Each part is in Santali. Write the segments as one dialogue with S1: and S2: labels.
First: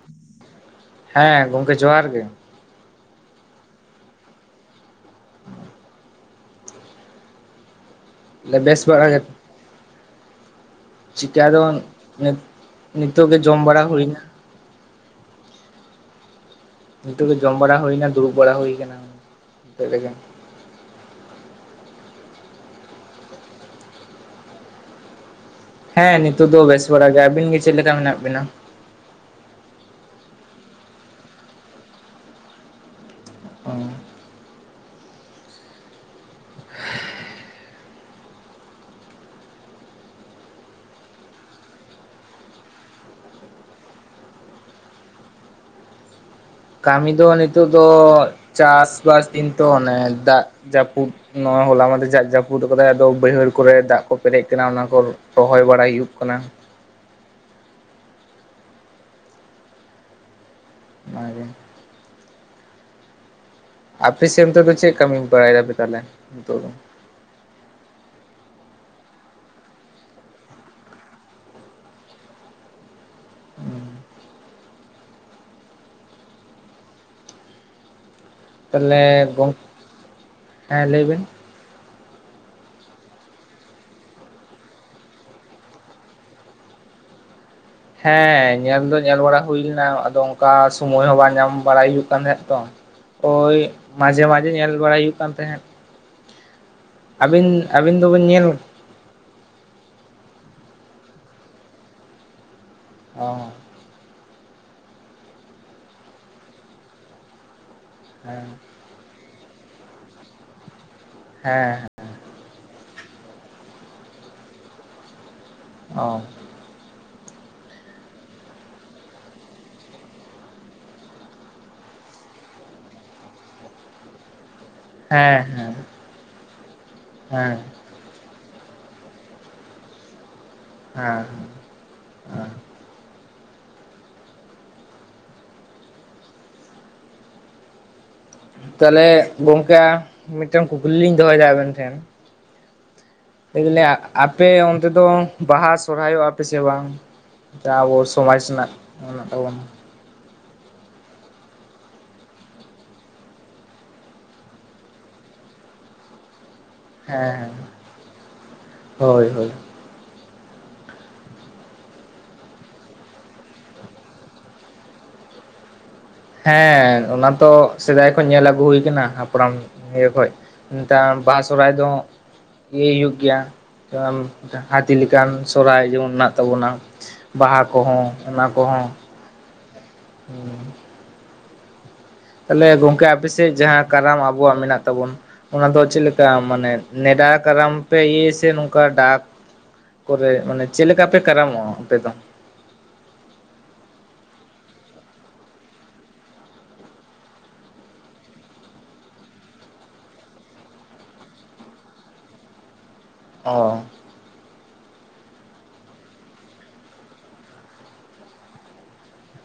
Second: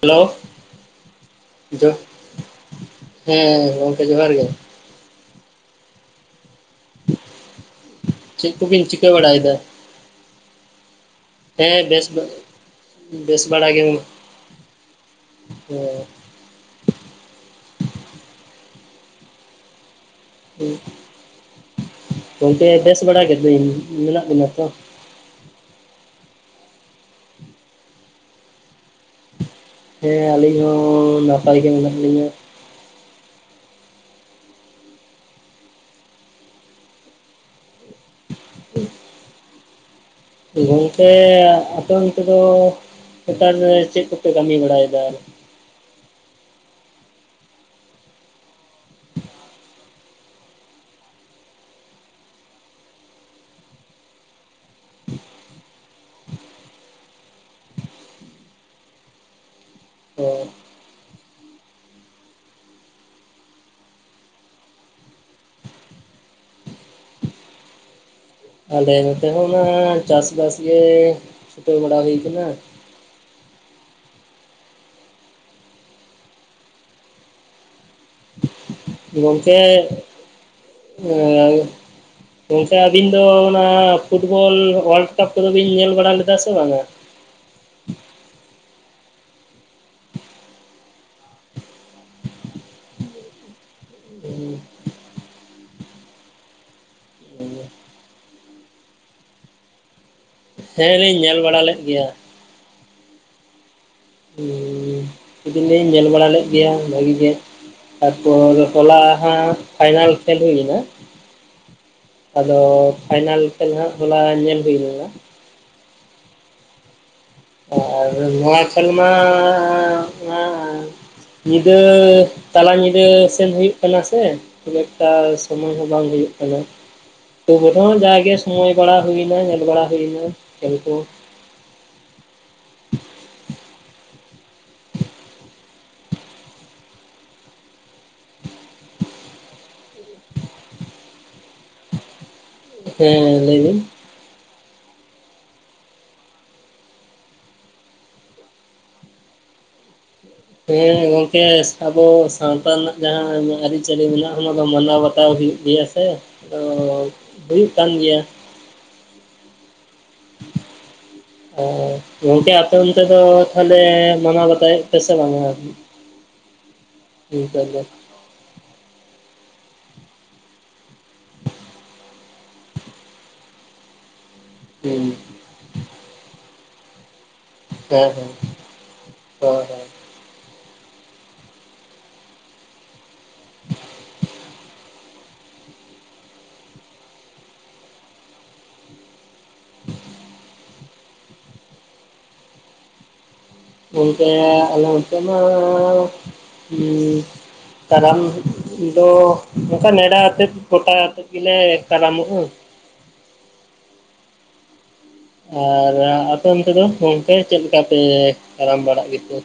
S1: ᱦᱮᱞᱳ
S2: ᱦᱮᱸ ᱜᱚᱝᱠᱮ ᱡᱚᱦᱟᱨ ᱜᱮ
S1: ᱦᱮᱸ ᱜᱚᱢᱠᱮ ᱡᱚᱦᱟᱨ ᱜᱮ ᱾ ᱪᱮᱫ
S2: ᱵᱮᱥ
S1: ᱠᱚᱵᱤᱱ
S2: ᱵᱟᱲᱟ
S1: ᱪᱤᱠᱟᱹ
S2: ᱜᱮ
S1: ᱵᱟᱲᱟᱭᱮᱫᱟ?
S2: ᱪᱤᱠᱟ ᱫᱚ
S1: ᱦᱮᱸ ᱵᱮᱥ ᱜᱮ
S2: ᱱᱤᱛ ᱱᱤᱛᱚᱜ
S1: ᱵᱮᱥ
S2: ᱡᱚᱢ
S1: ᱵᱟᱲᱟᱭ
S2: ᱵᱟᱲᱟ
S1: ᱜᱮ ᱢᱟ ᱾
S2: ᱦᱩᱭᱱᱟ
S1: ᱦᱮᱸ
S2: ᱱᱤᱛᱚᱜ ᱜᱮ ᱡᱚᱢ ᱵᱟᱲᱟ ᱦᱩᱭᱮᱱᱟ ᱫᱩᱲᱩᱵ ᱵᱟᱲᱟ ᱦᱩᱭ ᱟᱠᱟᱱᱟ ᱱᱚᱛᱮ ᱨᱮᱜᱮ ᱾
S1: ᱜᱚᱢᱠᱮ ᱵᱮᱥ ᱵᱟᱲᱟ ᱞᱟᱹᱭ ᱮᱫᱟᱹᱧ ᱢᱮᱱᱟᱜ ᱵᱤᱱᱟ ᱛᱚ?
S2: ᱦᱮᱸ ᱱᱤᱛᱚᱜ ᱫᱚ ᱵᱮᱥ ᱵᱟᱲᱟ ᱜᱮ ᱟᱹᱵᱤᱱ ᱜᱮ ᱾ ᱟᱵᱤᱱ ᱜᱮ ᱪᱮᱫ ᱞᱮᱠᱟ ᱢᱮᱱᱟᱜ ᱵᱤᱱᱟ?
S1: ᱦᱮᱸ ᱟᱹᱞᱤᱧ ᱦᱚᱸ ᱱᱟᱯᱟᱭ ᱜᱮ ᱢᱮᱱᱟᱜ ᱞᱤᱧᱟ ᱾
S2: ᱚ
S1: ᱦᱮ [inaudible] ᱜᱚᱝᱠᱮ ᱟᱯᱮ ᱚᱱᱛᱮᱫᱚ ᱱᱮᱛᱟᱨ ᱨᱮ ᱪᱮᱫ ᱠᱚᱯᱮ ᱠᱟᱹᱢᱤ ᱵᱟᱲᱟᱭᱮᱫᱟ?
S2: ᱠᱟᱹᱢᱤ ᱫᱚ ᱱᱤᱛᱚᱜ ᱫᱚ ᱪᱟᱥᱵᱟᱥ ᱫᱤᱱ ᱛᱚ ᱚᱱᱮ ᱫᱟᱜ ᱡᱟᱹᱯᱩᱫᱼᱼ ᱱᱚᱣᱟ ᱦᱚᱞᱟ ᱢᱟᱫᱮᱨ ᱡᱟ ᱡᱟᱹᱯᱩᱫ ᱟᱠᱟᱫᱟᱭ ᱟᱫᱚ ᱵᱟᱹᱭᱦᱟᱹᱲ ᱠᱚᱨᱮ ᱫᱟᱜ ᱠᱚ ᱯᱮᱨᱮᱡ ᱟᱠᱟᱱᱟ ᱚᱱᱟ ᱠᱚᱼᱼ ᱨᱚᱦᱚᱭ ᱵᱟᱲᱟᱭ ᱦᱩᱭᱩᱜ ᱠᱟᱱᱟ ᱾
S1: ᱦᱩᱸ
S2: ᱚᱱᱟ ᱜᱮᱼᱼ ᱟᱯᱮ ᱥᱮᱱ ᱫᱚ ᱪᱮᱫ ᱠᱟᱹᱢᱤ ᱵᱟᱲᱟᱭ ᱫᱟᱯᱮ ᱛᱟᱦᱚᱞᱮ ᱱᱤᱛᱳ ᱫᱚ?
S1: ᱟᱞᱮ ᱱᱚᱛᱮ ᱦᱚᱸ ᱢᱟ ᱪᱟᱥᱵᱟᱥ ᱜᱮ ᱪᱷᱩᱴᱟᱹᱣ ᱵᱟᱲᱟ ᱦᱩᱭᱩ ᱠᱟᱱᱟ ᱾
S2: ᱛᱟᱦᱚᱞᱮ ᱜᱚᱝ
S1: ᱜᱚᱢᱠᱮ
S2: ᱦᱮᱸ ᱞᱟᱹᱭ
S1: ᱮ
S2: ᱵᱤᱱ
S1: ᱜᱚᱝᱠᱮ ᱟᱹᱵᱤᱱ ᱫᱚ ᱚᱱᱟ ᱯᱷᱩᱴᱵᱚᱞ ᱳᱭᱟᱞᱰ ᱠᱟᱯ ᱠᱚᱫᱚ ᱵᱤᱱ ᱧᱮᱞ ᱵᱟᱲᱟ ᱞᱮᱫᱟ ᱥᱮ ᱵᱟᱝᱟ?
S2: ᱦᱮᱸ ᱧᱮᱞ ᱫᱚ ᱧᱮᱞ ᱵᱟᱲᱟ ᱦᱩᱭ ᱞᱮᱱᱟ ᱟᱫᱚ ᱚᱝᱠᱟ ᱥᱩᱢᱳᱭ ᱦᱚᱸ ᱵᱟᱝ ᱧᱟᱢ ᱵᱟᱲᱟᱭ ᱦᱩᱭᱩᱜ ᱠᱟᱱ ᱛᱟᱦᱮᱸᱜ ᱛᱚ᱾ ᱳᱭ ᱢᱟᱡᱷᱮ ᱢᱟᱡᱷᱮ ᱧᱮᱞ ᱵᱟᱲᱟᱭ ᱦᱩᱭᱩᱜ ᱠᱟᱱ ᱛᱟᱦᱮᱸᱜ᱾ ᱟᱹᱵᱤᱱ ᱟᱹᱵᱤᱱ ᱫᱚᱵᱤᱱ ᱧᱮᱞ
S1: ᱦᱮᱸ ᱞᱤᱧ ᱧᱮᱞ ᱵᱟᱲᱟ ᱞᱮᱫ ᱜᱮᱭᱟ᱾
S2: ᱚ
S1: ᱦᱩᱸ ᱠᱩᱫᱚᱞᱤᱧ ᱧᱮᱞ ᱵᱟᱲᱟ ᱞᱮᱫ ᱜᱮᱭᱟ ᱵᱷᱟᱹᱜᱤ ᱜᱮ
S2: ᱦᱮᱸ
S1: ᱛᱟᱨᱯᱚᱨ ᱦᱚᱞᱟ ᱦᱟᱸᱜ ᱯᱷᱟᱭᱱᱟᱞ ᱠᱷᱮᱞ ᱦᱩᱭ ᱞᱮᱱᱟ᱾
S2: ᱦᱮᱸ
S1: ᱟᱫᱚ ᱯᱷᱟᱭᱱᱟᱞ ᱠᱷᱮᱞ ᱦᱟᱸᱜ ᱦᱚᱞᱟ ᱧᱮᱞ ᱦᱩᱭ ᱞᱮᱱᱟ᱾
S2: ᱚ
S1: ᱟᱨ ᱱᱚᱣᱟ ᱠᱷᱮᱞ ᱢᱟ ᱧᱤᱫᱟᱹ ᱛᱟᱞᱟ ᱧᱤᱫᱟᱹ ᱥᱮᱱ ᱦᱩᱭᱩᱜ ᱠᱟᱱᱟ ᱥᱮ ᱾ ᱠᱷᱩᱵ ᱮᱠᱴᱟ
S2: ᱦᱮᱸ
S1: ᱥᱚᱢᱚᱭ
S2: ᱦᱮᱸ
S1: ᱦᱚᱸ ᱵᱟᱝ ᱦᱩᱭᱩᱜ ᱠᱟᱱᱟ᱾
S2: ᱦᱮᱸ
S1: [unintelligible] ᱦᱚᱸ ᱡᱟᱜᱮ ᱥᱚᱢᱚᱭ ᱵᱟᱲᱟ ᱦᱩᱭᱱᱟ ᱧᱮᱞ ᱵᱟᱲᱟ ᱦᱩᱭᱱᱟ᱾ ᱠᱷᱮᱞ ᱠᱚ
S2: ᱦᱮᱸ ᱦᱮᱸ
S1: [inaudible]
S2: ᱛᱟᱦᱞᱮ ᱜᱚᱝᱠᱮ ᱢᱤᱫᱴᱮᱱ ᱠᱩᱠᱞᱤ ᱞᱤᱧ ᱫᱚᱦᱚᱭᱫᱟ ᱟᱵᱮᱱ ᱴᱷᱮᱱ᱾
S1: ᱦᱮᱸ
S2: ᱞᱟᱹᱭ ᱫᱟᱞᱮ ᱟᱯᱮ ᱚᱱᱛᱮ ᱫᱚ ᱵᱟᱦᱟ ᱥᱚᱨᱦᱟᱭᱚᱜᱼᱟ ᱯᱮ ᱥᱮ ᱵᱟᱝ? ᱟᱵᱚ ᱥᱚᱢᱟᱡᱽ ᱥᱮᱱᱟᱜ ᱢᱮᱱᱟᱜ ᱛᱟᱵᱚᱱ᱾
S1: ᱦᱮᱸ ᱜᱚᱝᱠᱮ ᱟᱵᱚ ᱥᱟᱶᱛᱟ ᱨᱮᱱᱟᱜ ᱡᱟᱦᱟᱸ ᱟᱹᱨᱤᱪᱟᱹᱞᱤ ᱢᱮᱱᱟᱜᱼᱟ ᱚᱱᱟ ᱫᱚ ᱢᱟᱱᱟᱣ ᱵᱟᱛᱟᱣ ᱦᱩᱭᱩᱜ ᱜᱮᱭᱟ ᱥᱮ ᱟᱫᱚ
S2: ᱦᱮᱸ ᱦᱮᱸ
S1: ᱦᱩᱭᱩᱜ ᱠᱟᱱ ᱜᱮᱭᱟ ᱾
S2: ᱦᱳᱭ ᱦᱳᱭ
S1: [inaudible] ᱜᱚᱝᱠᱮ ᱟᱯᱮ ᱚᱱᱛᱮ ᱫᱚ ᱛᱟᱦᱞᱮ ᱢᱟᱱᱟᱣ ᱵᱟᱛᱟᱣᱮᱜ ᱯᱮ ᱥᱮ ᱵᱟᱝᱟ? [unintelligible]
S2: ᱦᱮᱸ ᱚᱱᱟ ᱛᱚ
S1: ᱱᱤᱛᱚᱜ ᱫᱚ
S2: ᱥᱮᱫᱟᱭ ᱠᱷᱚᱡ ᱧᱮᱞ ᱟᱹᱜᱩ ᱦᱩᱭᱠᱟᱱᱟ ᱦᱟᱯᱲᱟᱢ ᱤᱭᱟᱹ ᱠᱷᱚᱡ ᱱᱮᱛᱟᱨ ᱵᱟᱦᱟ ᱥᱚᱨᱦᱟᱭ ᱫᱚ ᱤᱭᱟᱹ ᱦᱩᱭᱩᱜ ᱜᱮᱭᱟ᱾ [unintelligible] ᱦᱟᱹᱛᱤ
S1: ᱦᱩᱸ
S2: ᱞᱮᱠᱟᱱ ᱥᱚᱨᱦᱟᱭ ᱡᱮᱢᱚᱱ ᱢᱮᱱᱟᱜ ᱛᱟᱵᱚᱱᱟ, ᱵᱟᱦᱟ ᱠᱚᱦᱚᱸ ᱚᱱᱟ ᱠᱚᱦᱚᱸ
S1: ᱦᱚᱭ ᱦᱚᱭ
S2: ᱦᱩᱸ ᱛᱟᱦᱞᱮ ᱜᱚᱝᱠᱮ ᱟᱯᱮ ᱥᱮᱜ ᱡᱟᱦᱟᱸ ᱠᱟᱨᱟᱢ ᱟᱵᱚᱣᱟᱜ ᱢᱮᱱᱟᱜ ᱛᱟᱵᱚᱱ ᱚᱱᱟ ᱫᱚ ᱪᱮᱜ ᱞᱮᱠᱟ ᱢᱟᱱᱮ ᱱᱮᱰᱟ ᱠᱟᱨᱟᱢ ᱯᱮ ᱤᱭᱟᱹᱭᱟ ᱥᱮ ᱱᱚᱝᱠᱟ ᱰᱟᱠ ᱠᱚᱨᱮ ᱢᱟᱱᱮ ᱪᱮᱜ ᱞᱮᱠᱟ ᱯᱮ ᱠᱟᱨᱟᱢᱚᱜᱼᱟ ᱟᱯᱮ ᱫᱚ?
S1: ᱜᱚᱝᱠᱮ ᱟᱞᱮ ᱚᱱᱚᱛᱮ ᱢᱟ ᱩᱸ ᱠᱟᱨᱟᱢ ᱫᱚ ᱚᱝᱠᱟ ᱱᱮᱰᱟ ᱟᱛᱮᱫ ᱜᱚᱴᱟ ᱟᱛᱮᱫ ᱾ ᱜᱮᱞᱮ ᱠᱟᱨᱟᱢᱚᱜᱼᱟ᱾
S2: ᱚ
S1: ᱟᱨ ᱟᱯᱮ ᱚᱱᱛᱮ ᱫᱚ ᱜᱚᱝᱠᱮ ᱪᱮᱫ ᱞᱮᱠᱟ ᱯᱮ ᱠᱟᱨᱟᱢ ᱵᱟᱲᱟᱜ ᱜᱮᱛᱮ?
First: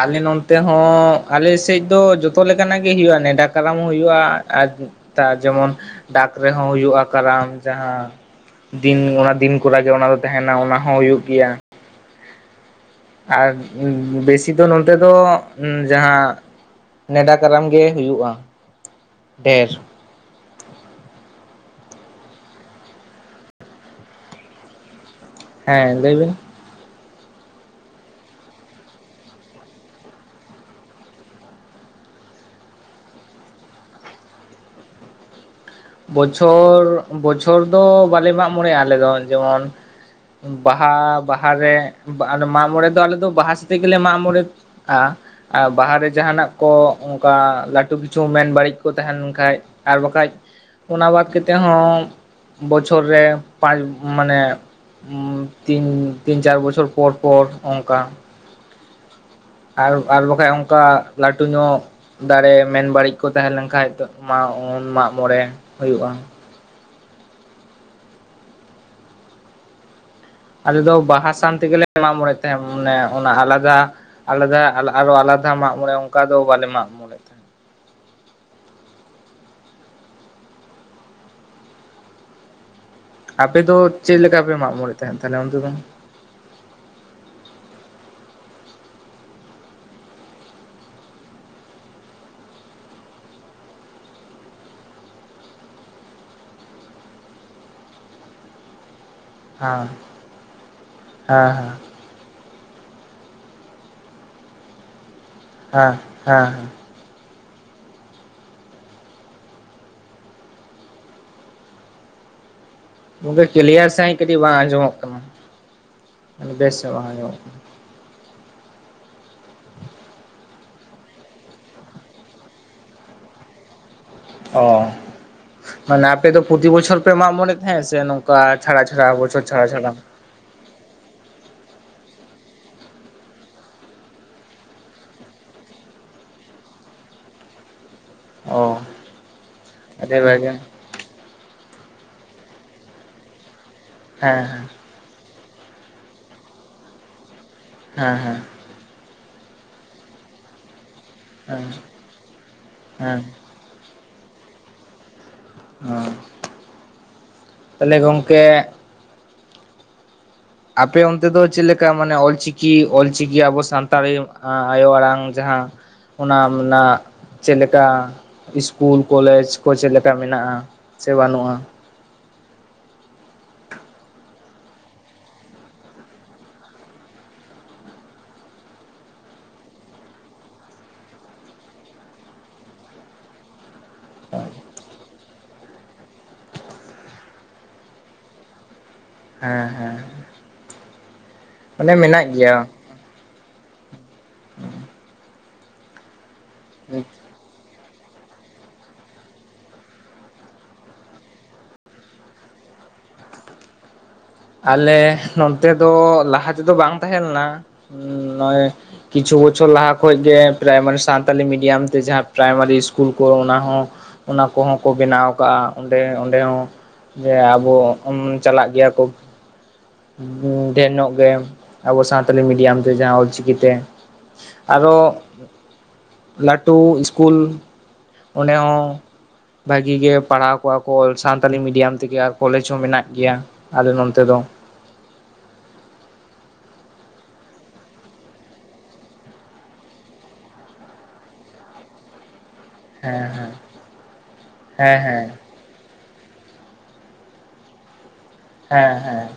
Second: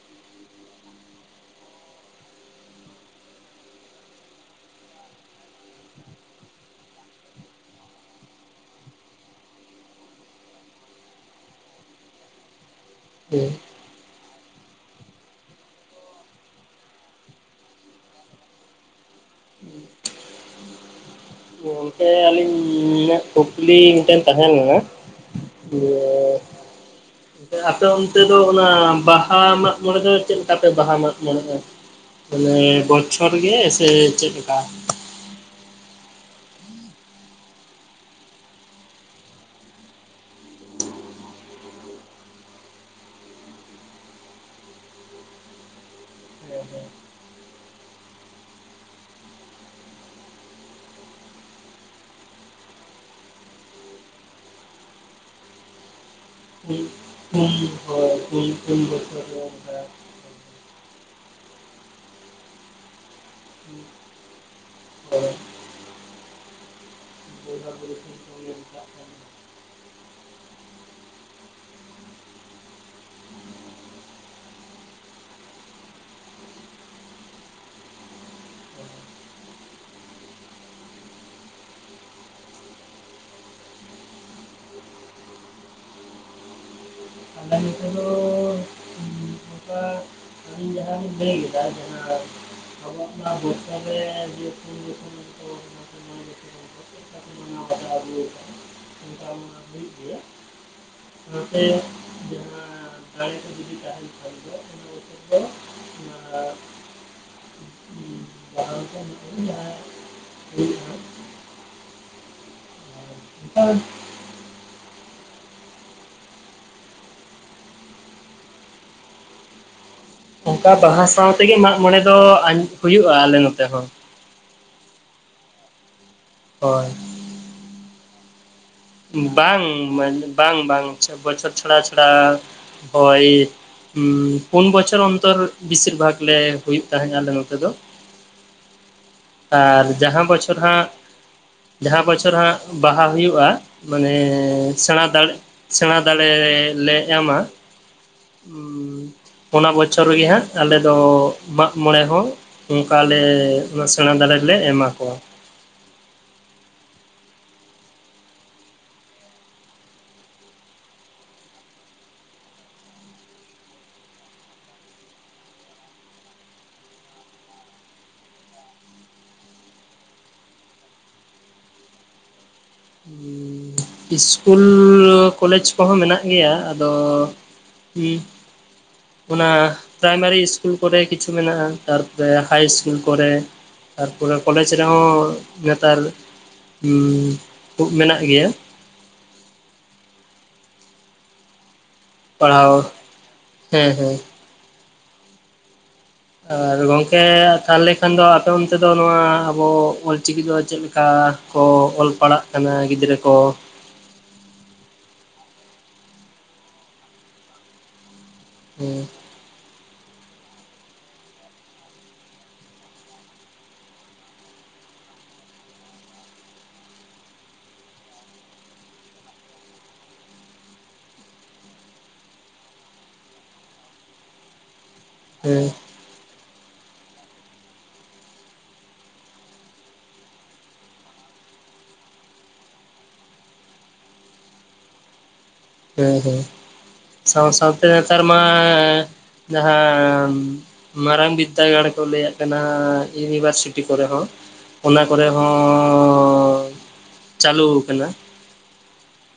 S2: ᱟᱞᱮ ᱱᱚᱱᱛᱮ ᱦᱚᱸ ᱟᱞᱮᱥᱮᱜ ᱫᱚ ᱡᱚᱛᱚ ᱞᱮᱠᱟᱱᱟᱜ ᱜᱮ ᱦᱩᱭᱩᱜᱼᱟ ᱱᱮᱸᱰᱟ ᱠᱟᱨᱟᱢ ᱦᱚᱸ ᱦᱩᱭᱩᱜᱼᱟ ᱟᱨ ᱛᱟ ᱡᱮᱢᱚᱱ ᱰᱟᱠ ᱨᱮᱦᱚᱸ ᱦᱩᱭᱩᱜᱼᱟ ᱠᱟᱨᱟᱢ ᱡᱟᱦᱟᱸ ᱫᱤᱱ ᱚᱱᱟ ᱫᱤᱱ ᱠᱚᱨᱟ ᱜᱮ ᱚᱱᱟ ᱫᱚ ᱛᱟᱦᱮᱱᱟ ᱚᱱᱟ ᱦᱚᱸ ᱦᱩᱭᱩᱜ ᱜᱮᱭᱟ ᱾ ᱟᱨ
S1: ᱦᱩᱸ
S2: ᱵᱮᱥᱤ ᱫᱚ ᱱᱚᱱᱛᱮ ᱫᱚ ᱡᱟᱦᱟᱸ ᱱᱮᱸᱰᱟ ᱠᱟᱨᱟᱢ ᱜᱮ ᱦᱩᱭᱩᱜᱼᱟ ᱰᱷᱮᱨ᱾
S1: [unintelligible] ᱚᱱᱛᱮ, ᱟᱹᱞᱤᱧᱟᱜ ᱠᱩᱠᱞᱤ ᱢᱤᱫᱴᱮᱱ ᱛᱟᱦᱮᱸ ᱞᱮᱱᱟ ᱾
S2: ᱦᱮᱸ ᱞᱟᱹᱭ ᱵᱤᱱ
S1: [unintelligible] ᱟᱯᱮ ᱚᱱᱛᱮ ᱫᱚ, ᱚᱱᱟ ᱵᱟᱦᱟ ᱢᱟᱜ ᱢᱚᱬᱮ ᱫᱚ ᱪᱮᱫ ᱞᱮᱠᱟ ᱯᱮ ᱵᱟᱦᱟ ᱢᱟᱜ ᱢᱚᱬᱮᱼᱟ? ᱢᱟᱱᱮ ᱵᱚᱪᱷᱚᱨ ᱜᱮ ᱥᱮ ᱪᱮᱫ ᱞᱮᱠᱟ?
S2: ᱵᱚᱪᱷᱚᱨ, ᱵᱚᱪᱷᱚᱨ ᱫᱚ ᱵᱟᱞᱮ ᱢᱟᱜ ᱢᱚᱬᱮᱜ-ᱟ ᱟᱞᱮ ᱫᱚ, ᱦᱮᱸᱥᱮ ᱟᱨᱼᱼ ᱵᱟᱦᱟ ᱵᱟᱦᱟ ᱨᱮ, ᱵᱟᱦᱟ ᱢᱟᱸᱜ ᱢᱚᱬᱮ ᱫᱚ ᱟᱞᱮ ᱫᱚ ᱵᱟᱦᱟ ᱥᱟᱛᱮ ᱜᱮᱞᱮ ᱢᱟᱸᱜ ᱢᱚᱬᱮᱼᱼ ᱟᱜ ᱟᱨ ᱵᱟᱦᱟ ᱨᱮ ᱡᱟᱦᱟᱸᱱᱟᱜ ᱠᱚ ᱚᱝᱠᱟ ᱞᱟᱴᱩ ᱠᱤᱪᱷᱩ ᱢᱮᱱ ᱵᱟᱲᱤᱡ ᱠᱚ ᱛᱟᱸᱦᱮ ᱞᱮᱱ ᱠᱷᱟᱡᱼᱼ ᱟᱨ ᱵᱟᱠᱷᱟᱡᱼᱼ ᱚᱱᱟ ᱵᱟᱫᱽ ᱠᱟᱛᱮ ᱦᱚᱸ, ᱵᱚᱪᱷᱚᱨ ᱨᱮ ᱯᱟᱸᱪ ᱢᱟᱱᱮᱼᱼ ᱛᱤᱱ, ᱛᱤᱱ ᱪᱟᱨ ᱵᱚᱪᱷᱚᱨ ᱯᱚᱨ ᱯᱚᱨ ᱚᱱᱠᱟ ᱾
S1: ᱡ ᱵᱠᱷᱚᱨ ᱠᱚ [unintelligible]
S2: ᱟᱨ ᱟᱨ ᱵᱟᱠᱷᱟᱡ ᱚᱱᱠᱟ, ᱞᱟᱹᱴᱩ ᱧᱚᱜᱼᱼ ᱫᱟᱲᱮ ᱢᱮᱱ ᱵᱟᱹᱲᱤᱡ ᱠᱚ ᱛᱟᱦᱮᱸ ᱞᱮᱱ ᱠᱷᱟᱡ ᱢᱟᱜ ᱢᱟᱸᱜ ᱢᱚᱬᱮ ᱦᱩᱭᱩᱜᱼᱟ ᱾
S1: ᱵᱟᱹᱭᱦ [unintelligible]
S2: ᱟᱞᱮ ᱫᱚ ᱵᱟᱦᱟ ᱥᱟᱶ ᱛᱮᱜᱮᱞᱮ ᱢᱟᱸᱜ ᱢᱚᱬᱮᱜ ᱛᱟᱦᱮᱸᱜ, ᱢᱟᱱᱮ ᱚᱱᱟ ᱟᱞᱟᱫᱟᱼᱼ ᱟᱞᱮᱫᱚ ᱟᱨᱚ ᱟᱞᱟᱫᱟ ᱢᱟᱸᱜ ᱢᱚᱬᱮ ᱚᱱᱠᱟ ᱫᱚ ᱵᱟᱞᱮ ᱢᱟᱸᱜ ᱢᱚᱬᱮᱼᱼ ᱚᱞᱮᱫ ᱛᱸᱟᱦᱮᱫ ᱾ ᱟᱯᱮ ᱫᱚ ᱪᱮᱫ ᱞᱮᱠᱟ ᱯᱮ ᱢᱟᱸᱜ ᱢᱚᱬᱮᱜ ᱛᱟᱦᱮᱸᱜ, ᱛᱟᱦᱞᱮ ᱚᱱᱛᱮ ᱫᱚ?
S1: ᱟᱞᱮ ᱱᱚᱛᱮ ᱫᱚᱼᱼ ᱟᱨ [unintelligible] ᱵᱮᱮᱜᱮᱫᱵ ᱵ [unintelligible] ᱪ [unintelligible]
S2: ᱦᱮᱸ, ᱦᱮᱸ ᱦᱮᱸ ᱾
S1: ᱡᱟᱸᱦᱟᱸ ᱫᱟᱬᱮ ᱠᱚ ᱡᱩᱫᱤ ᱛᱟᱦᱮᱸᱱ ᱠᱷᱟᱡ ᱫᱚ ᱚᱱᱟ ᱠᱚᱜᱮ ᱾
S2: ᱦᱮᱸ ᱦᱮᱸ ᱦᱮᱸ
S1: ᱯᱦᱟᱣ ᱠᱟᱛᱮ ᱦᱩᱭᱩᱜᱼᱟ [unintelligible]
S2: ᱜᱚᱝᱠᱮ ᱠᱤᱞᱭᱟᱨ ᱥᱟᱺᱦᱤᱡ ᱠᱟᱹᱴᱤᱡ ᱵᱟᱝ ᱟᱸᱡᱚᱢᱚᱜ ᱠᱟᱱᱟ, ᱵᱮᱥ ᱧᱚᱜ ᱵᱟᱝ ᱟᱸᱡᱚᱢᱚᱜ ᱠᱟᱱᱟ ᱾
S1: ᱚᱝᱠᱟ ᱵᱟᱦᱟ ᱥᱟᱶᱛᱮᱜᱮ ᱢᱟᱸᱜᱢᱚᱬᱮ ᱫᱚ ᱟ ᱦᱩᱭᱩᱜ ᱟᱞᱮ ᱱᱚᱛᱮ ᱦᱚᱸ ᱾
S2: ᱦᱚᱸ, ᱢᱟᱱᱮ ᱟᱯᱮ ᱫᱚ ᱯᱨᱚᱛᱤ
S1: ᱦᱳᱭ
S2: ᱵᱚᱪᱷᱚᱨ ᱯᱮ ᱢᱟᱸᱜ ᱢᱚᱬᱮ ᱛᱟᱦᱮᱸ ᱥᱮ ᱚᱱᱮᱼᱼ ᱠᱟ ᱪᱷᱟᱲᱟ ᱪᱷᱟᱲᱟ, ᱵᱚᱪᱷᱚᱨ
S1: ᱵᱟᱝ
S2: ᱪᱷᱟᱲᱟ ᱪᱷᱟᱲᱟ ᱾
S1: ᱵᱟᱝ ᱵᱟᱝ ᱾ ᱯᱚᱱ ᱵᱚᱪᱷᱚᱨ ᱪᱷᱲᱟ ᱪᱷᱲᱟ ᱳᱭᱼᱼ ᱯᱩᱱ ᱵᱚᱪᱷᱚᱨ ᱚᱱᱛᱚᱨ ᱵᱤᱥᱤᱨ ᱵᱷᱟᱜᱽ ᱞᱮ ᱦᱩᱭᱩᱜ ᱛᱟᱦᱮᱸᱜ ᱟᱞᱮ ᱱᱚᱛᱮ ᱫᱚ ᱾
S2: ᱚ
S1: ᱟᱨ
S2: ᱟᱹᱰᱤ
S1: ᱡᱟᱸᱦᱟᱸ
S2: ᱵᱷᱟᱜᱮ
S1: ᱵᱚᱪᱷᱚᱨ ᱦᱟᱸᱜᱼᱼ ᱡᱟᱸᱦᱟ ᱵᱚᱪᱷᱚᱨ ᱦᱟᱸᱜ ᱵᱟᱦᱟ ᱦᱩᱭᱩᱜᱼᱟ ᱢᱟᱱᱮ
S2: ᱦᱮᱸ
S1: ᱥᱮᱬᱟ ᱫᱟᱲᱮᱼᱼ ᱥᱮᱬᱟ ᱫᱟᱲᱮᱞᱮ ᱮᱢᱟ ᱾
S2: ᱦᱮᱸ ᱦᱮᱸ ᱾
S1: ᱪᱟᱞᱟᱣ ᱵᱚᱪᱷᱚᱨ ᱜᱮ ᱦᱟᱸᱜ ᱟᱞᱮ ᱫᱚᱼᱼ
S2: ᱦᱮᱸ
S1: ᱢᱟᱜᱽ ᱢᱚᱬᱮ ᱦᱚᱸ
S2: ᱦᱮᱸ
S1: ᱚᱱᱠᱟᱞᱮ ᱥᱮᱬᱟ ᱫᱟᱲᱮᱞᱮ ᱮᱢᱟ ᱠᱚᱣᱟ ᱾
S2: ᱦᱚᱸ ᱦᱮᱞᱳ ᱜᱚᱝᱠᱮ ᱾ ᱟᱯᱮ ᱚᱱᱛᱮ ᱫᱚ ᱪᱮᱫ ᱞᱮᱠᱟ ᱢᱟᱱᱮ ᱚᱞᱪᱤᱠᱤ ᱚᱞᱪᱤᱠᱤ ᱟᱵᱚ ᱥᱟᱱᱛᱟᱲᱤ ᱟᱭᱳ ᱟᱲᱟᱝ ᱡᱟᱸᱦᱟᱼᱼ ᱚᱱᱟ ᱢᱮᱱᱟᱜ ᱪᱮᱫ ᱞᱮᱠᱟᱼᱼ ᱤᱥᱠᱩᱞ ᱠᱚᱞᱮᱡ ᱠᱚ ᱪᱮᱫ ᱞᱮᱠᱟ ᱢᱮᱱᱟᱜᱼᱟ ᱥᱮ ᱵᱟᱹᱱᱩᱜᱼᱟ ᱾
S1: ᱦᱩᱸ ᱤᱥᱠᱩᱞ ᱠᱚᱞᱮᱡᱽ ᱠᱚᱦᱚᱸ ᱢᱮᱱᱟᱜ ᱜᱮᱭᱟ ᱟᱫᱚ ᱦᱤ ᱚᱱᱟ ᱯᱨᱟᱭᱢᱟᱨᱤ ᱤᱥᱠᱩᱞ ᱠᱚᱨᱮ ᱠᱤᱪᱷᱩ ᱢᱮᱱᱟᱜᱼᱟ ᱛᱟᱨᱯᱚᱨᱮ ᱦᱟᱭ ᱤᱥᱠᱩᱞ ᱠᱚᱨᱮ ᱛᱟᱨᱯᱚᱨᱮ ᱠᱚᱞᱮᱡ ᱨᱮᱦᱚᱸ ᱱᱮᱛᱟᱨ ᱠᱷᱩᱵ ᱢᱮᱱᱟᱜ ᱜᱮᱭᱟ᱾
S2: ᱦᱮᱸ ᱦᱮᱸ ᱯᱟᱞᱮ ᱢᱟᱱᱜ
S1: ᱯᱟᱲᱦᱟᱣ ᱦᱮᱸ ᱦᱮᱸ
S2: [inaudible]
S1: ᱟᱨ ᱜᱚᱝᱠᱮ ᱛᱟᱦᱞᱮ ᱠᱷᱟᱱ ᱫᱚ ᱟᱯᱮ ᱚᱱᱛᱮ ᱫᱚ ᱱᱚᱣᱟ ᱟᱵᱚ ᱚᱞ ᱪᱤᱠᱤ ᱫᱚ ᱪᱮᱫ ᱞᱮᱠᱟ ᱠᱚ ᱚᱞ ᱯᱟᱲᱦᱟᱜ ᱠᱟᱱᱟ ᱪᱟᱱᱟ ᱜᱤᱫᱽᱨ ᱠᱚ
S2: ᱟᱞᱮ ᱱᱚᱱᱚᱛᱮ ᱫᱚ ᱞᱟᱦᱟ ᱛᱮᱫᱚ ᱵᱟᱝ ᱛᱟᱦᱮᱸ ᱞᱮᱱᱟ᱾ ᱦ ᱱᱚᱼᱚᱭ
S1: ᱦᱮᱸ
S2: ᱠᱤᱪᱩ ᱵᱪᱷᱚᱨ ᱞᱟᱦᱟ ᱠᱷ ᱜᱮ ᱯᱨᱟᱭᱢᱟᱨᱤ ᱥᱟᱱᱛᱟᱞᱤ ᱢᱤᱰᱤᱭᱟᱢ ᱛᱮ ᱡᱟᱦᱟᱸ ᱯᱨᱟᱭᱢᱟᱨᱤ ᱥᱠᱩᱞ ᱠᱚ ᱚᱱᱟ ᱦᱚᱸ ᱚᱱᱟ ᱠᱚᱦᱚᱸ ᱠᱚ ᱵᱮᱱᱟᱣ ᱟᱠᱟᱟᱜᱼᱟ ᱚᱸᱰᱮ ᱚᱸᱰᱮ ᱦᱚᱸ ᱡᱮ ᱟᱵᱚ ᱪᱟᱞᱟᱜ ᱜᱮᱭᱟ ᱠᱚ᱾ ᱰᱷᱮᱨ ᱧᱚᱜ ᱜᱮ ᱟᱵᱚ ᱥᱟᱱᱛᱟᱞᱤ ᱢᱤᱰᱤᱭᱟᱢ ᱛᱮ ᱡᱟᱦᱟᱸ ᱚᱞᱪᱤᱠᱤᱛᱮ ᱟᱨᱚ
S1: ᱦᱮᱸ
S2: ᱞᱟᱹᱴᱩ ᱥᱠᱩᱞ ᱚᱰᱮ ᱦᱚᱸ ᱵᱷᱟᱜᱤ ᱜᱮ ᱯᱟᱲᱦᱟᱣ ᱠᱚᱜᱣᱟ ᱠᱚᱞ ᱥᱟᱱᱛᱟᱞᱤ ᱢᱤᱰᱤᱭᱟᱢ ᱛᱮᱜᱮ ᱟᱨ ᱠᱚᱞᱮᱡᱽ ᱦᱚᱸ ᱢᱮᱱᱟᱜ ᱜᱮᱭᱟ᱾ ᱟᱞᱮ ᱱᱚᱱᱛᱮ ᱫᱚ
S1: ᱦᱮᱸ ᱦᱮᱸ ᱥᱟᱶ ᱥᱟᱶᱛᱮ ᱱᱮᱛᱟᱨ ᱢᱟ ᱡᱟᱦᱟᱸ ᱢᱟᱨᱟᱝ ᱵᱤᱫᱽᱫᱟᱹᱜᱟᱲ ᱠᱚ ᱞᱟᱹᱭᱟᱜᱼᱟ᱾ ᱠᱟᱱᱟ
S2: ᱦᱮᱸ ᱦᱮᱸ
S1: ᱤᱭᱩᱱᱤᱵᱷᱟᱨᱥᱤᱴᱤ ᱠᱚᱨᱮ ᱦᱚᱸ
S2: ᱦᱮᱸ
S1: ᱚᱱᱟ
S2: ᱦᱮᱸ
S1: ᱠᱚᱨᱮ ᱦᱚᱸ ᱦᱚᱸ ᱪᱟᱹᱞᱩ ᱟᱠᱟᱱᱟ᱾
S2: ᱦᱮᱸ ᱦᱮᱸ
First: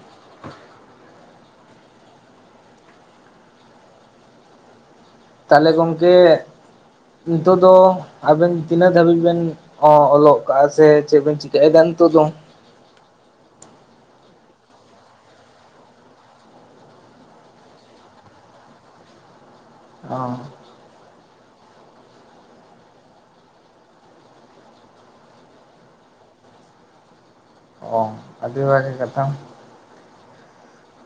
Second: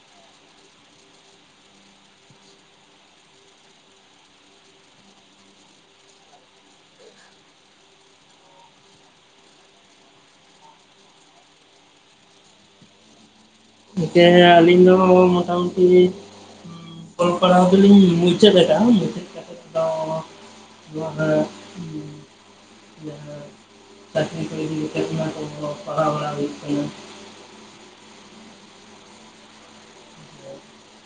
S2: ᱛᱟᱦᱚᱞᱮ ᱜᱚᱝᱠᱮ ᱱᱤᱛᱚᱜ ᱫᱚ ᱟᱵᱮᱱ ᱛᱤᱱᱟᱹᱜ ᱫᱷᱟᱹᱵᱤᱡ ᱵᱮᱱ ᱚ ᱚᱞᱚᱜᱠᱟ ᱥᱮ ᱪᱮᱫᱵ ᱪᱤᱠᱟᱹᱭ ᱫᱟ ᱱᱤᱛᱳᱜ ᱫᱚ ᱾
S1: ᱠᱮ ᱟᱹᱞᱤᱧ ᱫᱚ ᱢᱚᱴᱟᱢᱩᱴᱤ ᱚᱞᱯᱟᱲᱦᱟᱣ ᱫᱚᱞᱤᱧ ᱢᱩᱪᱟᱹᱫ ᱟᱠᱟᱜᱼᱟ᱾ ᱢᱩᱪᱟᱹᱫ ᱠᱟᱛᱮᱜ ᱫᱚ
S2: ᱚ
S1: ᱱᱚᱣᱟ ᱡᱟᱦᱟᱸ ᱪᱟᱹᱠᱨᱤ ᱠᱚ ᱤᱫᱤ ᱠᱟᱛᱮ ᱚᱱᱟ ᱠᱚᱦᱚᱸ ᱯᱟᱲᱦᱟᱣ ᱵᱟᱲᱟ ᱦᱩᱭᱩᱜ ᱠᱟᱱᱟ᱾
S2: ᱚ ᱟᱹᱰᱤ ᱵᱷᱟᱹᱜᱮ ᱠᱟᱛᱷᱟ᱾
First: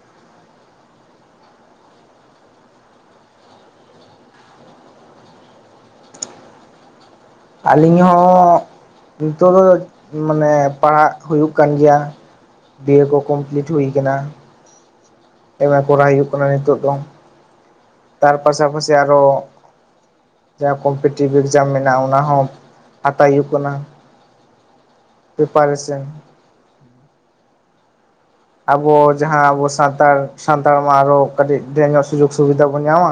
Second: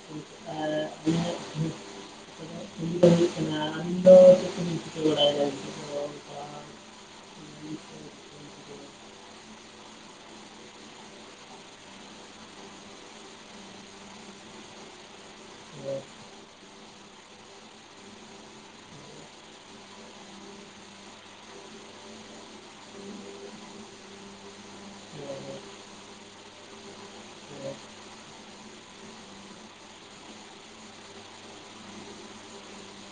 S1: ᱟᱢᱫᱚ [unintelligible] ᱵᱟᱲᱟᱭ [unintelligible]
S2: ᱟᱹᱞᱤᱧ ᱦᱚᱸ ᱱᱤᱛᱚᱜ ᱫᱚ ᱢᱟᱱᱮ ᱯᱟᱲᱦᱟᱜ ᱦᱩᱭᱩᱜ ᱠᱟᱱ ᱜᱮᱭᱟ᱾ ᱵᱤ ᱮ ᱠᱚ ᱠᱚᱢᱯᱞᱤᱴ ᱦᱩᱭ ᱠᱟᱱᱟᱱᱟ᱾ ᱮᱢ ᱠᱚᱨᱟᱣ ᱦᱩᱭᱩᱜ ᱠᱟᱱᱟ ᱱᱤᱛᱚᱜ ᱫᱚ ᱛᱟᱨ ᱯᱟᱥᱟ ᱯᱟᱥᱮ ᱟᱨᱚ ᱡᱟᱦᱟᱸ ᱠᱚᱢᱯᱤᱴᱤᱵᱤᱵᱷ ᱮᱠᱡᱟᱢ ᱢᱮᱱᱟᱜᱼᱟ ᱚᱱᱟ ᱦᱚᱸ ᱦᱟᱛᱟᱣ ᱦᱩᱭᱩᱜ ᱠᱟᱱᱟ᱾ ᱵᱮᱯᱟᱨᱮ ᱥᱮ
S1: [inaudible]
S2: ᱟᱵᱚ ᱡᱟᱦᱟᱸ ᱟᱵᱚ ᱥᱟᱱᱛᱟᱲ ᱥᱟᱱᱛᱟᱲ ᱢᱟ ᱟᱨᱚ ᱠᱟᱹᱴᱤᱡ ᱰᱷᱮᱨ ᱧᱚᱜ ᱥᱩᱡᱳᱜᱽ ᱥᱩᱵᱤᱫᱷᱟ ᱵᱚᱱ ᱧᱟᱢᱟ᱾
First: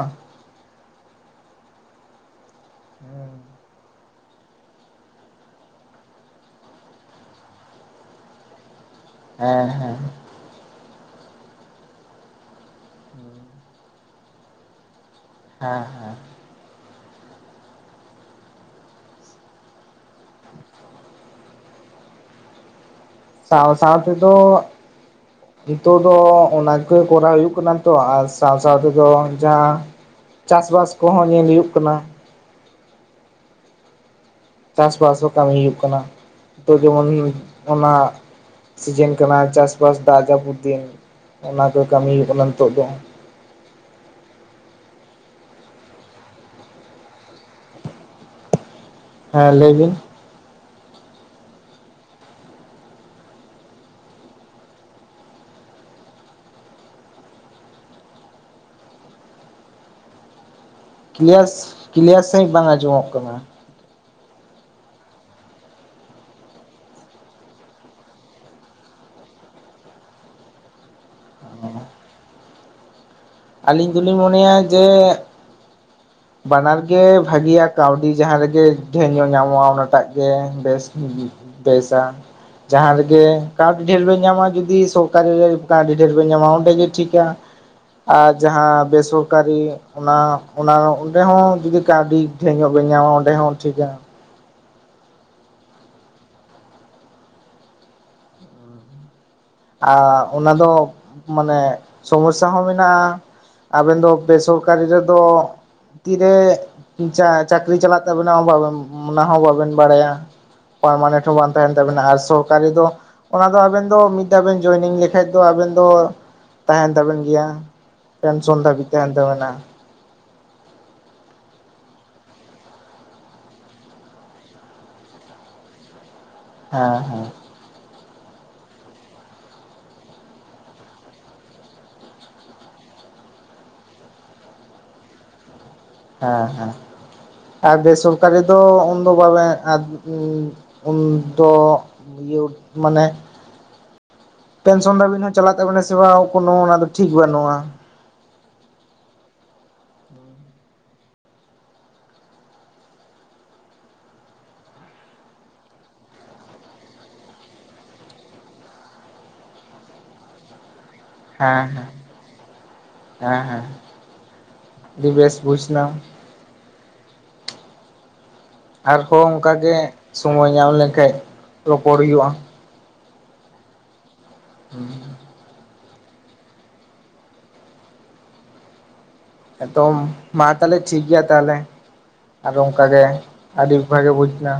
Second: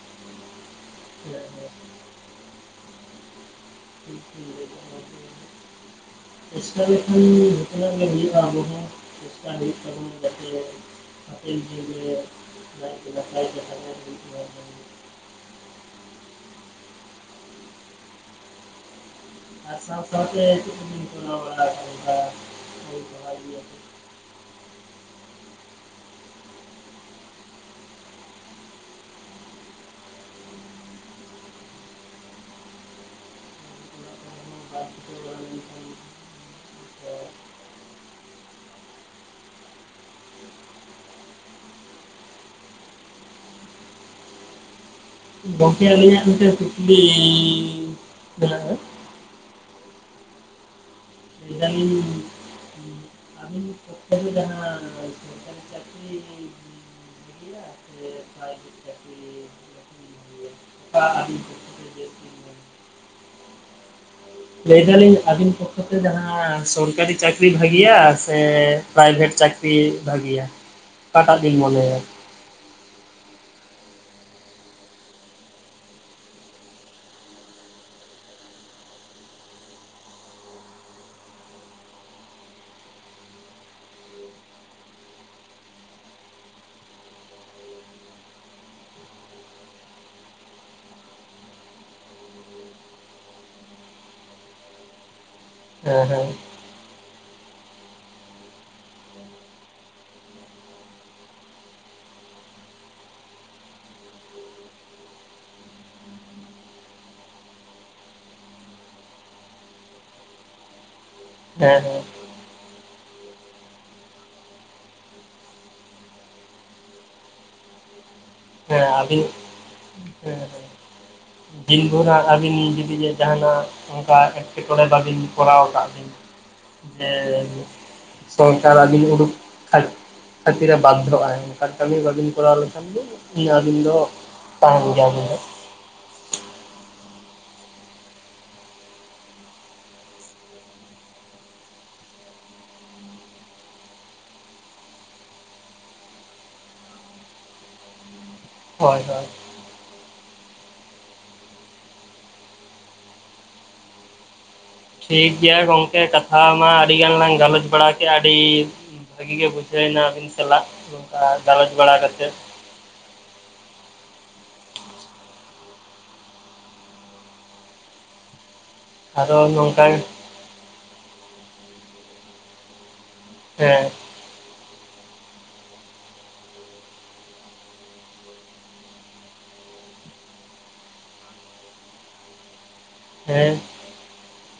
S1: ᱪᱮᱥᱟ ᱞᱮᱠᱷᱟᱱ ᱡᱷᱚᱛᱚᱱᱟ ᱜᱮ ᱦᱩᱭᱩᱜᱼᱟ ᱟᱵᱚ ᱦᱚᱸ ᱪᱮᱥᱠᱟ
S2: ᱦᱮᱸ
S1: ᱦᱩᱭᱩᱜ
S2: ᱦᱮᱸ
S1: ᱛᱟᱵᱚᱱᱟ᱾ ᱡᱤᱵ ᱡᱤᱭᱟᱹᱞᱤ ᱟᱜ ᱱᱟᱭ ᱛᱮ ᱱᱟᱯᱟᱭ ᱛᱮ ᱛᱟᱦᱮᱱ ᱦᱩᱭᱩᱜ ᱢᱟ ᱡᱮᱢᱚᱱ᱾
S2: ᱦᱟᱸ ᱦᱮᱸ
S1: ᱟᱨ ᱥᱟᱶ ᱥᱟᱶᱛᱮ ᱪᱮᱫ ᱠᱚᱵᱤᱱ [inaudible] ᱵᱟᱲᱟ ᱤᱫᱤ
S2: ᱥᱟᱶ
S1: ᱠᱟᱛᱮᱫ
S2: ᱥᱟᱶᱛᱮ ᱫᱚᱼᱼ ᱱᱤᱛᱚᱜ ᱫᱚ ᱚᱱᱟ ᱜᱮ ᱠᱚᱨᱟᱣ ᱦᱩᱭᱩᱜ ᱠᱟᱱᱟ ᱛᱚ ᱟᱨ ᱥᱟᱶ ᱥᱟᱶ ᱛᱮᱫᱚ ᱡᱟᱸᱦᱟ᱾ ᱪᱟᱥ ᱵᱟᱥ ᱠᱚᱦᱚᱸ ᱧᱮᱞ ᱦᱩᱭᱩᱜ ᱠᱟᱱᱟ᱾
S1: ᱵᱟᱝ ᱪᱤᱠᱟᱹ
S2: ᱪᱟᱥᱵᱟᱥ ᱦᱚᱸ
S1: ᱵᱟᱲᱟ
S2: ᱠᱟᱹᱢᱤ ᱦ ᱦᱩᱭᱩᱜ
S1: ᱞᱮᱱᱠᱷᱟᱱ
S2: ᱠᱟᱱᱟ ᱛᱚ ᱡᱮᱢᱚᱱ ᱚᱱᱟ᱾ ᱥᱤᱡᱮᱱ ᱠᱟᱱᱟ ᱪᱟᱥᱵᱟᱥ ᱫᱟᱜ ᱡᱟᱹᱯᱩᱫ ᱫᱤᱱ ᱚᱱᱟ ᱠᱚ ᱠᱟᱹᱢᱤ ᱦᱩᱭᱩᱜ ᱠᱟᱱᱟ ᱱᱤᱛᱚᱜ ᱫᱚ᱾
S1: ᱜᱚᱢᱠᱮ ᱟᱹᱞᱤᱧᱟᱜ ᱢᱤᱫᱴ ᱠᱩᱠᱞᱤ [inaudible]
S2: ᱦᱮᱸ ᱞᱟᱹᱭ ᱵᱤᱱ᱾
S1: ᱢᱮᱱ ᱫᱟᱱᱤᱧ᱾ ᱟᱵᱤᱱ [unintelligible] ᱡᱟᱦᱟ ᱚᱱᱠᱟᱱ ᱪᱟᱠᱨᱤ [unintelligible]
S2: ᱠᱮᱞᱤᱭᱟᱥ ᱠᱞᱮᱭᱟᱨ
S1: ᱡᱟᱹᱥᱛᱤ
S2: ᱥᱟᱹᱦᱤᱡ ᱵᱟᱝ ᱟᱸᱡᱚᱢᱚᱜ ᱠᱟᱱᱟ᱾
S1: ᱞᱟᱹᱭ ᱮᱫᱟᱞᱤᱧ ᱟᱹᱵᱤᱱ ᱯᱚᱠᱠᱷᱚ ᱛᱮ ᱡᱟᱦᱟᱸ ᱥᱚᱨᱠᱟᱨᱤ ᱪᱟᱹᱠᱨᱤ ᱵᱷᱟᱜᱤᱭᱟ ᱥᱮᱼᱼ ᱯᱨᱟᱭᱵᱷᱮᱴ ᱪᱟᱹᱠᱨᱤ ᱵᱷᱟᱜᱤᱭᱟ ᱚᱠᱟᱴᱟᱜ ᱵᱤᱱ ᱢᱚᱱᱮᱭᱟ᱾
S2: ᱟᱹᱞᱤᱧ ᱫᱚᱞᱤᱧ ᱢᱚᱱᱮᱭᱟ ᱡᱮᱼᱼ
S1: [unintelligible]
S2: ᱵᱟᱱᱟᱨ ᱜᱮ ᱵᱷᱟᱜᱤᱭᱟ ᱠᱟᱹᱣᱰᱤ ᱡᱟᱦᱟᱸ ᱨᱮᱜᱮ ᱰᱷᱮᱨ ᱧᱚᱜ ᱧᱟᱢᱚᱜᱼᱟ ᱚᱱᱟᱴᱟᱜ ᱜᱮ ᱵᱮᱥ ᱯᱟᱹᱭᱥᱟ ᱡᱟᱸᱦᱟ ᱨᱮᱜᱮ ᱠᱟᱹᱣᱰᱤ ᱰᱷᱮᱨ ᱵᱮᱱ ᱧᱟᱢᱟ ᱡᱩᱫᱤ ᱥᱚᱨᱠᱟᱨᱤ ᱨᱮ ᱠᱟᱹᱣᱰᱤ ᱰᱷᱮᱨ ᱵᱮᱱ ᱧᱟᱢᱟ ᱚᱸᱰᱮ ᱜᱮ ᱴᱷᱤᱠᱟ᱾ ᱟᱨ ᱡᱟᱦᱟᱸ ᱵᱮᱥᱚᱨᱠᱟᱨᱤ᱾ ᱚᱱᱟ ᱚᱱᱟ ᱚᱸᱰᱮ ᱦᱚᱸ ᱡᱩᱫᱤ ᱠᱟᱹᱣᱰᱤ ᱰᱷᱮᱨ ᱧᱚᱜ ᱵᱮᱱ ᱧᱟᱢᱟ ᱚᱸᱰᱮ ᱦᱚᱸ ᱴᱷᱤᱠᱟ᱾
S1: ᱦᱮᱸ ᱦᱮᱸ
S2: [unintelligible] ᱟᱨ ᱚᱱᱟ ᱫᱚ ᱢᱟᱱᱮ ᱥᱚᱢᱚᱥᱟ ᱦᱚᱸ ᱢᱮᱱᱟᱜᱼᱟ᱾ ᱟᱵᱮᱱ ᱫᱚ ᱵᱮᱥᱚᱨᱠᱟᱨᱤ ᱨᱮᱫᱚ᱾ ᱛᱤᱨᱮ ᱪᱟ ᱪᱟᱹᱠᱨᱤ ᱪᱟᱞᱟᱜ ᱛᱟᱵᱮᱱᱟ ᱚᱱᱟ ᱦᱚᱸ ᱵᱟᱵᱮᱱ ᱵᱟᱲᱟᱭᱟ᱾ ᱯᱟᱨᱢᱟᱱᱮᱱᱴ ᱦᱚᱸ ᱵᱟᱝ ᱛᱟᱦᱮᱱ
S1: ᱦᱮᱸ ᱦᱮᱸ ᱦᱮᱸ
S2: ᱛᱟᱵᱮᱱᱟ ᱟᱨ ᱥᱚᱨᱠᱟᱨᱤ ᱫᱚ ᱚᱱᱟ ᱫᱚ ᱟᱵᱮᱱ ᱫᱚ᱾ ᱢᱤᱫ ᱫᱷᱟᱣ ᱵᱮᱱ ᱡᱚᱭᱮᱱᱤᱝ ᱞᱮᱠᱟᱱᱡ ᱫᱚ ᱟᱵᱮᱱ ᱫᱚ ᱛᱟᱦᱮᱱ ᱛᱟᱵᱮᱱ ᱜᱮᱭᱟ᱾ ᱯᱮᱱᱥᱚᱱ
S1: ᱦᱮᱸ
S2: ᱫᱷᱟᱹᱵᱤᱡ ᱛᱟᱦᱮᱱ
S1: ᱟᱹᱵᱤᱱ
S2: ᱛᱟᱵᱮᱱᱟ᱾
S1: ᱦᱮᱸ ᱦᱮᱸ ᱫᱤᱱ ᱵᱷᱳᱨ ᱟᱹᱵᱤᱱ ᱡᱩᱫᱤ ᱡᱟᱦᱟᱱᱟᱜ᱾ ᱚᱱᱠᱟ ᱮᱸᱴᱠᱮᱴᱚᱬᱮ ᱵᱟᱹᱵᱤᱱ ᱠᱚᱨᱟᱣ ᱠᱟᱜ ᱵᱤᱱ
S2: ᱦᱮᱸ
S1: ᱡᱮ᱾
S2: ᱦᱮᱸ
S1: ᱥᱚᱨᱠᱟᱨ ᱟᱵᱤᱱ ᱩᱰᱩᱠ ᱠᱷᱟᱞᱤ᱾ ᱠᱷᱟᱹᱛᱤ ᱨᱮ ᱵᱟᱫᱷᱚᱜ ᱟᱭ ᱚᱱᱠᱟᱱ ᱠᱟᱹᱢᱤ ᱵᱟᱹᱵᱤᱱ ᱠᱚᱨᱟᱣ ᱞᱮᱠᱷᱟᱱ ᱫᱚ ᱟᱹᱵᱤᱱ ᱫᱚ᱾ ᱛᱟᱦᱮᱱ ᱜᱮᱭᱟᱵᱤᱱ ᱦᱟᱸᱜ᱾
S2: ᱦᱮᱸ ᱦᱮᱸ ᱟᱨ ᱵᱮᱥᱚᱨᱠᱟᱨᱤ ᱫᱚ ᱩᱱᱫᱚ ᱵᱟᱵᱮᱱ ᱮ ᱩᱱᱫᱚ᱾ ᱤᱭᱟᱹ ᱢᱟᱱᱮ ᱯᱮᱱᱥᱚᱱ ᱫᱷᱟᱹᱵᱤᱡ ᱦᱚᱸ ᱪᱟᱞᱟᱜ ᱛᱟᱵᱤᱱᱟ ᱥᱮ ᱵᱟᱝ ᱠᱟᱱᱳ ᱚᱱᱟ ᱫᱚ ᱴᱷᱤᱠ ᱵᱟᱹᱱᱩᱜᱼᱟ᱾
S1: ᱦᱚᱳᱭ ᱦᱚᱳᱭ ᱴᱷᱤᱠᱜᱮᱭᱟ ᱜᱚᱝᱠᱮ ᱠᱟᱛᱷᱟ ᱢᱟ ᱟᱹᱰᱤ ᱜᱟᱱ ᱞᱟᱝ ᱜᱟᱞᱚᱪ ᱵᱟᱲᱟ ᱠᱮ ᱟᱹᱰᱤ᱾ ᱵᱷᱟᱹᱜᱤ ᱜᱮ ᱵᱩᱡᱷᱟᱹᱭᱱᱟ ᱟᱹᱵᱤᱱᱚᱞᱟᱜ ᱚᱱᱠᱟ
S2: ᱦᱮᱸ
S1: ᱜᱟᱞᱚᱪ
S2: ᱦᱮᱸ
S1: ᱵᱟᱲᱟ ᱠᱟᱛᱮ᱾
S2: ᱦᱮᱸ ᱦᱮᱸ ᱟᱹᱰᱤ ᱵᱮᱥ ᱵᱩᱡᱱᱟ᱾
S1: [unintelligible]
S2: ᱟᱨᱦᱚᱸ ᱚᱱᱠᱟ ᱜᱮ
S1: ᱱᱚᱝᱠᱟ
S2: ᱥᱳᱢᱚᱭ ᱧᱟᱢ ᱞᱮᱱᱠᱟᱱ ᱨᱚᱯᱚᱲ ᱦᱩᱭᱩᱜᱼᱟ᱾
S1: ᱦᱮᱸ
S2: [inaudible] ᱮᱛᱚᱢ ᱢᱟ ᱛᱟᱦᱞᱮ ᱴᱷᱤᱠ ᱜᱮᱭᱟ ᱛᱟᱦᱚᱞᱮ ᱟᱨ ᱚᱝᱠᱟ ᱜᱮ
S1: ᱦᱮᱸ
S2: ᱟᱹᱰᱤ ᱵᱷᱟᱜᱮ ᱵᱩᱡᱽ ᱱᱟ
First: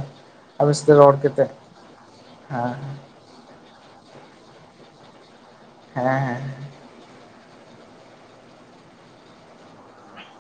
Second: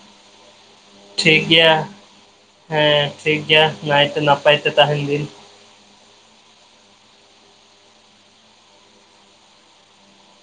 S2: ᱟᱵᱤᱱ ᱥᱟᱛᱮᱜ ᱨᱚᱲ
S1: ᱴᱷᱤᱠ
S2: ᱠᱟᱛᱮ
S1: ᱜᱮᱭᱟ
S2: ᱦᱮᱸ
S1: ᱴᱷᱤᱠ ᱜᱮᱭᱟ ᱱᱟᱭᱛᱮ ᱱᱟᱯᱟᱭᱛᱮ ᱛᱟᱦᱮᱱ ᱵᱤᱱ
S2: ᱦᱮᱸ ᱦᱮᱸ